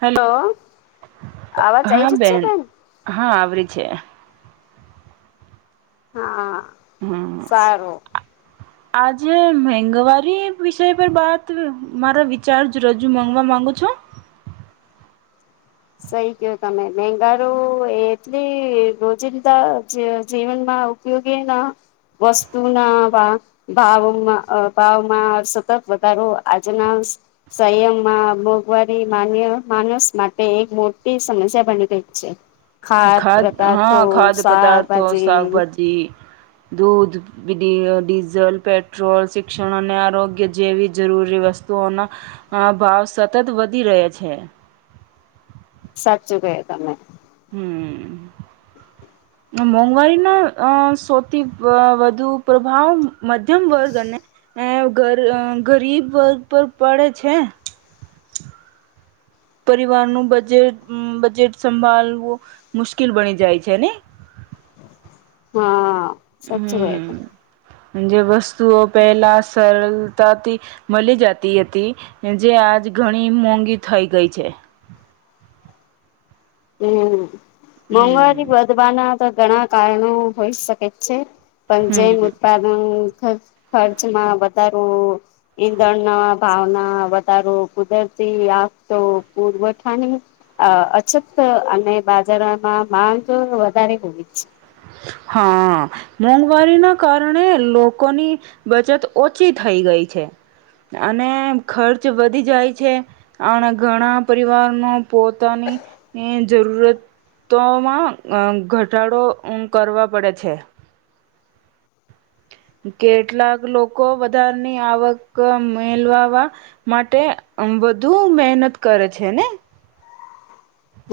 Hello તો અવાજ આઈ હા જ છે બેન હા આવે છે હા હમ્મ સારું આજે મેંઘવારી વિષય પર બાત મારે વિચારજ રજૂ મગ માગું છું સહી કહો તમે મેંઘારુ એ એટલી રોજીદાં જી જીવનમાં આ ઉપયોગી એના વસ્તુના ભા ભાવમાં ભાવમાં સતત વધારો આજના સંયમમાં મોંઘવારી માન્ય માનસ માટે તે એક મોટી સમસ્યા બની ગઈ છે ખાદ પદાર્થો હા ખાદ્ય પદાર્થો શાકભાજી શકભાજી દૂધ ડી ડીઝલ પેટ્રોલ શિક્ષણ અને આરોગ્ય જેવી જરૂરી વ વસ્તુઓના ભાવ સતત વધી રહે છે સાચું કહે તમે હમ્મ મોંઘવારીના અ સૌથી અ વધુ પ્રભાવ મધ્યમ વર્ગને એઅ ગ ગરીબ વર્ગ પર પડે છે પરિવારનું બજેટ બજેટ સંભાળવું મુશ્કેલ બની જાય છે ને [inaudible] હા સાચું કહ્યું હમ્મ જે વસ્તુઓ પહેલા સરળતાથી મળી જતી હતી જે આજ ઘણી મોંઘી થઈ ગઈ છે હમ્મ મોંઘવારી હમ વધવાના તો ઘણા કારણો હોઈ શકે છે પણ જે હમ ઉત્પાદનુ ખર્ચ ખર્ચમાં વધારો ઈંધણ ના ભાવના વધારો કુદર ટી આપતો પૂરવઠા ની અછત અને બાજારમાં માંગ તો વધારે હોવી જ હા મોંઘવારી ના કારણે લોકોની બચત ઓછી થઈ ગઈ ગઈ છે અને ખર્ચ વધી જાય છે આ ઘણા પરિવારનો પોતાની જરૂરતોમાં ઘટાડો ઉમ કરવા પડે છે [inaudible] કેટલાક લોકો વધારની આવક મેલવાવા માટે વધુ મહેનત કરે છે ને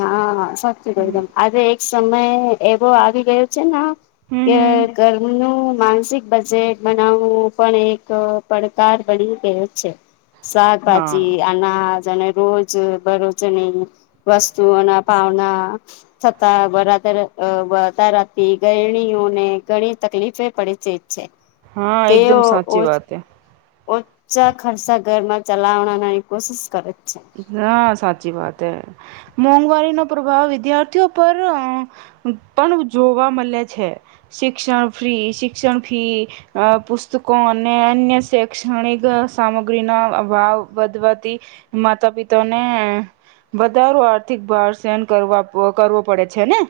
હા સાચી હમ કદમ આજે એક સમય એવો આવી ગયો છે ના હમ કે હમ કરમનું માનસિક બજેટ બનાવવું પણ એક પડકાર બની ગયો છે હા શાકભાજી અનાજ અને રોજ બરોજની વસ્ તુઓ ના ભાવના [unintelligible] ઘણી તકલીફે પડેચિત છે હા એકદમ તેઓ સાચી વાત ઓછા ખર્ચ ઘરમાં ચલાવનાની કોશિશ કરે. છે. નાા સાચી વાત હે મોંઘવારીનો પ્રભાવ વિદ્યાર્થીઓ પર પણ જોવા મલે છે. શિક્ષણ ફ્રી શિક્ષણ ફી પુસ્તકો અને અન્ય શૈક્ષણિક સામગ્રી ના ભાવ વધવાથી માતા પિતાને વધારો આર્થિક ભાર સહન કરવા કરવો પડે છે ને.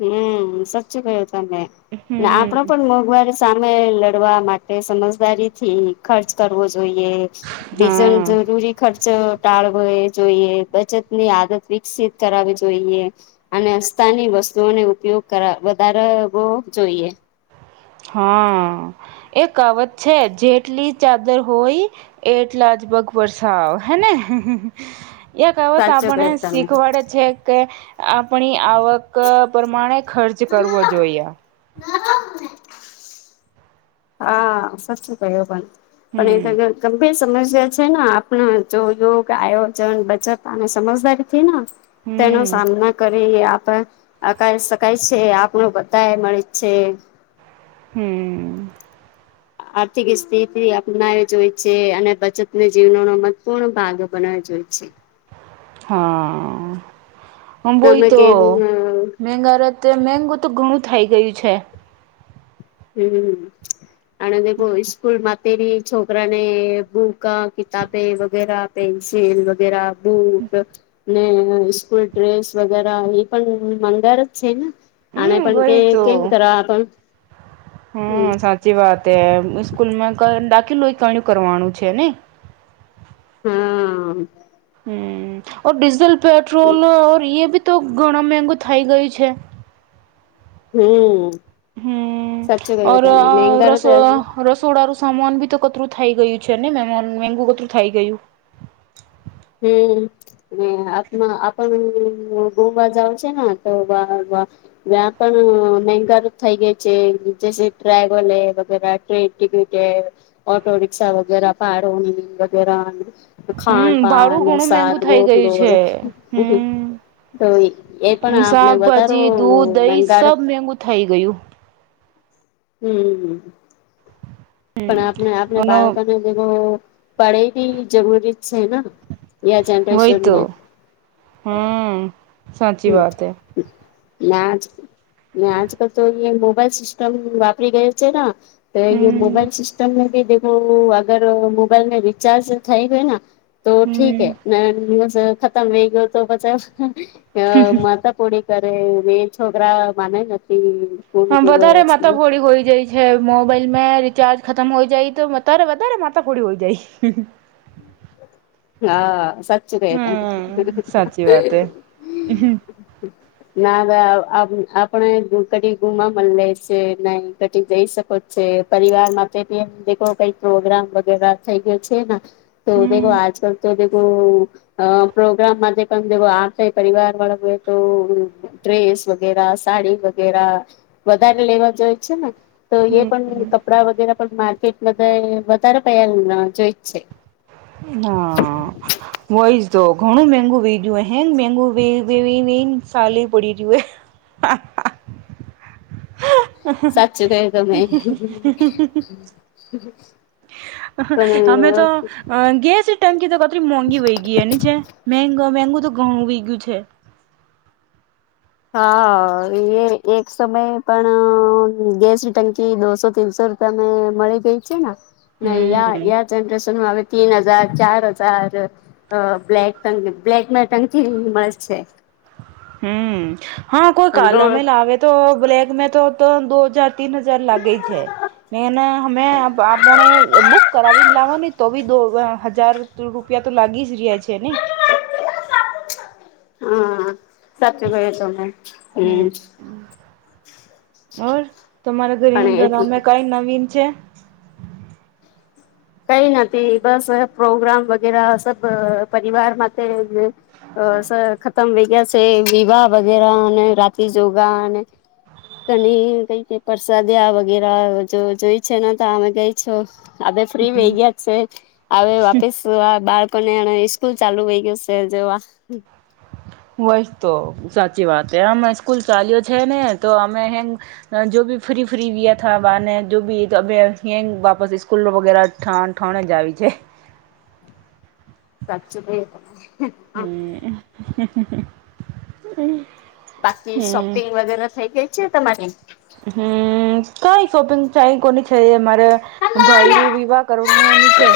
હમ્મ સાચું કયું તમે ને આપડો હમ પણ મોંઘવારી સામે લડત કરવા માટે સમજદારી થી ખર્ચ કરવો જોઈએ હા [unintelligible] જરૂરી ખર્ચ ટાળ વુ જોઈએ બચતની આદત વિકસિત કરાવી જોઈએ અને અસ્તાની વસ્ તું ને ઉપયોગ કરા વધારવો જોઈએ. [inaudible] હા એકાવત છે જેટલી ચાદર હોય એટલા જ પગ વરસાાવ હેને એ કાવતો સાચું આપને કહ્યું તમે શીખવાડે છે કે આપણી આવક પ્રમાણે ખર્ચ કરવો જોઈએ. [inaudible] હા સાચું કયો પણ હમ પણ [unintelligible] ગંભીર સમસ્યા છેન આપણા જો યોગ આયોજન બચત અને સમજદારી થીન તેનો હમ સામના કર આપ અકા શકાય છે આપણ બધા મળી છે. હમ્મ. આર્થિક સ્થિતિ અપનાવી જો હોય છે અને બચતને જીવનોનો મત્વપૂર્ણ ભાગ [unintelligible] જોઈ છે. હા હ તમે વોહિતો કેમ [unintelligible] અત્યારે મેગું તો ઘણું થઇ ગયું છે. હમ્મ [unintelligible] ઈસ્કૂલમાં તેરી છોકરાને બુક કિતાબે વગેરા પેન્સિલ વગેરા બુટ ને સ્કૂલ ડ્રેસ વગેરે એ પણ મગાર જ છે ને. અને હમ પણ કે કેમ કર [unintelligible] હમ્મ સાચી વાત હે સ્કૂલમાં દાખલય કણું કરવાનું છે ને. હા. હમ્મ ઓર ડીઝલ પેટ્રોલર એ બી તો ઘણા મેગુ થઈ ગયું છે. હમ્મ. હમ્મ ઓર મેંઘા રસો રસોડા સામાન બી તો કટરું થઈ ગયું છે ને મે મેગું કતરું થઈ ગયું. હમ્મ અને [unintelligible] આપણ ગોવા જાવ છે ને તો [unintelligible] ત્યાં પણ [unintelligible] થઈ ગયા છે [unintelligible] ટિકિટે ઓટો રિક્ષા વગેરા ભાળોની વગેરા ખાન હમ પાન ભાડું ઘણું મેંગુ સાધવો થઈ ગયું છે હમ [unintelligible] તો એ પણ આપણને શાકભાજી દૂધ દહી [unintelligible] સબ મેંગુ થઈ ગયું હમ્મ પણ આપણે આપણે અને બાળકોને જેવુ પડે બી જરૂરી છે ન એ આ વહી તો જનરેશનને હમ સાચી વાત એ ને આજ આજકાલ તો અ મોબાઈલ સિસ્ટમ વાપરી ગયે છે ના તો હમ મોબાઈલ સિસ્ટમ બી દેખો અગર મોબાઈલને રિચાર્જ થઈ ગય ના તો ઠીક હમ હે હેસ ખતમ વઈ ગયો તો બચાવ માતાપોડી તારે બે છોકરા માને નથી. હ પૂર્ણ વધારે દિવસ મતાફોડી હોય જાય છે મોબાઈલ મે ચાર્જ ખતમ હોય જાય તો વધારે વધારે માથાફોડી હોય જાય. હા સાચું કહે તમે. હમ સાચી વાત હે હમ ના અવે આ અપ આપને કટી ગુમા મ લે છે નય કટી જઈ શકો. [unintelligible] પરિવાર માટે કઈ પ્રોગ્રામ વગેરા થઈ ગયો છેન. તો દખો આજ તો દેખું આમ પ્રોગ્રામ માધે પણ [unintelligible] આ પરિવાર વાળ હો તો ડ્રેસ વગેરા સાડી વગેરા વધારે લેવા જોય છે ને તો એ પણ હમ કપડા વગેરે પણ મા કેટ વધાયે વધારે પૈહા જોઈ જ છે. હા વય તો ઘણું મેગું વેજું હેંગ મેગું વયું [unintelligible] ઇન સાલી પડી જુવે [unintelligible] અમે સાચું કહ્યું તમે તો પણ અ ગયા છે ટકી તો બકરી મોઘી વય ગિયે નીચે મેં ગમે બધું ઘણું વય ગયું છે. હા એ એક સમય પણ ગેસની ટંકી દોસો તીનસો ર તમે મળી ગય છે ને યા હમ યા જરેશનમાં તીન હજાર ચાર હજાર અ બ્લેક ટ બ્લેક ને ટકી મળશે. હમ્મ હા કોઈ કાલા મે લાવે તો બ્લલેક મે તો દો હજાર તન હજાર લાગે છે એના અમે આપણે બુક કરાવી લાવવા ન તો બી દો હજાર રૂપિયા તો લાગી જ રહી. ગે છે ની. હા સાચો કોહો તમે હમ્મ. હમ ઓર તમારા ઘરમ ઘર અમે કઈ નવીન છે? કઈ નથી બસ હવે પ્રોગ્રામ વગેરે સબ પરિવાર માટે અ સર ખતમ થઈ ગયા છે વિવાહ વગેરે અને રાતી જોગા અને ઘણી કઈ કે પરસાદયા વગેરે જો જોય છે ને તો અમે ગઈ છો. હવે ફ્રી હમ વહી ગયા છે હવે વાપીસ બાર કને અને સ્કૂલ ચાલુ વઈ ગયશે જેવા. વહિચતો સાચી વાત આમ સ્કૂલ ચાલ્યો છે ને તો અમે હે જો ભી ફ્રી ફ્રી ગયા થ બને જો ભી તો અભં વાપસ સ્સ્કૂલ વગેરે ઠાઠાન જીવી આવી છે. સાચી ભય હમ્મ [unintelligible] બાકી શોપિંગ વગેરે થઈ ગય છે તમારી? હમ કઈ શોપિંગ ચ કોની છે મારે ભાઈરું વિવાહ કરવાનું એની છે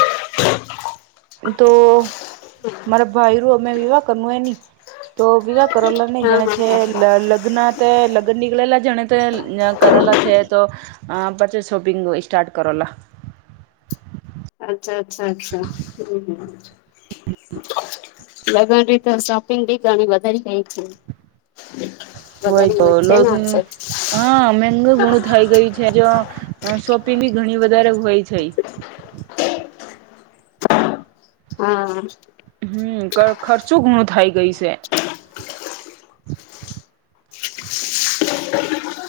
તો મારા ભાઈ રું અમે વિવાહ કરનું એ નની તો વિવા કરેલા નહી હા જેણે છે હા હા લગ્ન તે લગ્ન નીકળેલા જાણે તે કરેલા છે તો પછી શોપિંગ સ્ટાર્ટ કરોલા અચ્છા અચ્છા અચ્છા હમ્મ. [inaudible] લગન રીતે સોપિંગી ગણી વધારે કઈ છે. હોય વધારી તો છે લોન ને અસર હા મેગું ઘણું થઈ ગયું છે જો શોપિંગ ઘણી વધારે હોય છે. હા. હમ્મ ખર્ચું ઘુણું થાય ગય છે.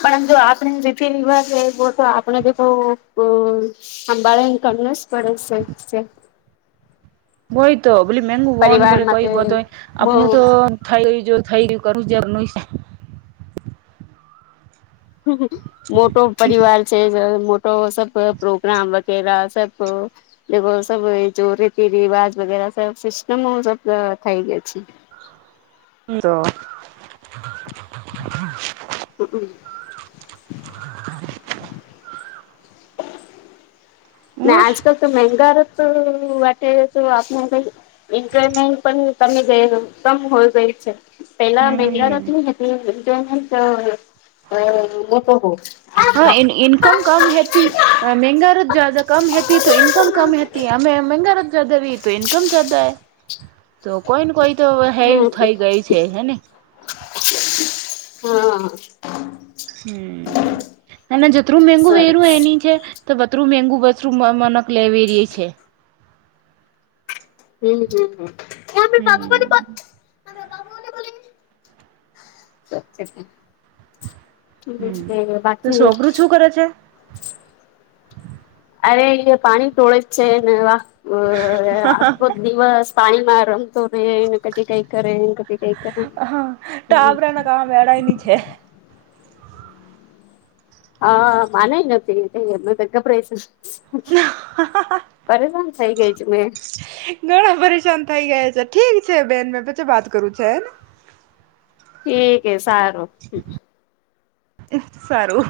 પણ જો આપડ રીતિ રિવાજ એવો તો આપડે જે ક સંંભાળી ને કરને [unintelligible] છે બય તો બ મેંગુ બનને બ પરિવાર કઈ બ માટે તોય આપું મો તો થાય જો થઈ ગયું [unintelligible] છે મોટો પરિવાર છે મોટો સબ પ્રોગ્રામ વગેરા સબ જે સ જો રીતિ રિવાજ વગ સિસ્ટમ સબ થઈ તો હમ [unintelligible] ના હમ આજકાલ તો મંગા તો તો આપણે ઈજામેન્ટ પણમે ગ કમ હોય ગય છે પેલા મહલાતની હતી [unintelligible] મોટો હો હા ઇનકમ કમ હથી મંગા જદા કમ હતી તો ઇકમ કમ હતી હમે મંગા ર જદા રી તો ઇકમ જદા તો કોઈ ને કોઈ તો હે હમ થઈ ગય છે હેને હા હ હમ અને જતરું મેગું વેરું સરસ એની છે તો બતરું મેગું [unintelligible] લેવી ર છે હમ હમ હમ હમ [unintelligible] હમ તો બાકી છોકરું શું કરે છે અરે અયા પાણી ટળે જ છે ને આખખો દિવસ પાણીમાં રમ તો એ ક કઈ કરે એ ક કઈ કરે હા હમ ટાબરાના કામ વેળાયની [inaudible] હા માનેય નથી એમને ગબ છે પરેશન સઈ ગઈ છું મેં ઘણા પરેશાન થઈ ગયા છે ઠીક છે બેન મેં પછી વાત કરું છે એને ઠીક એ સારું સારું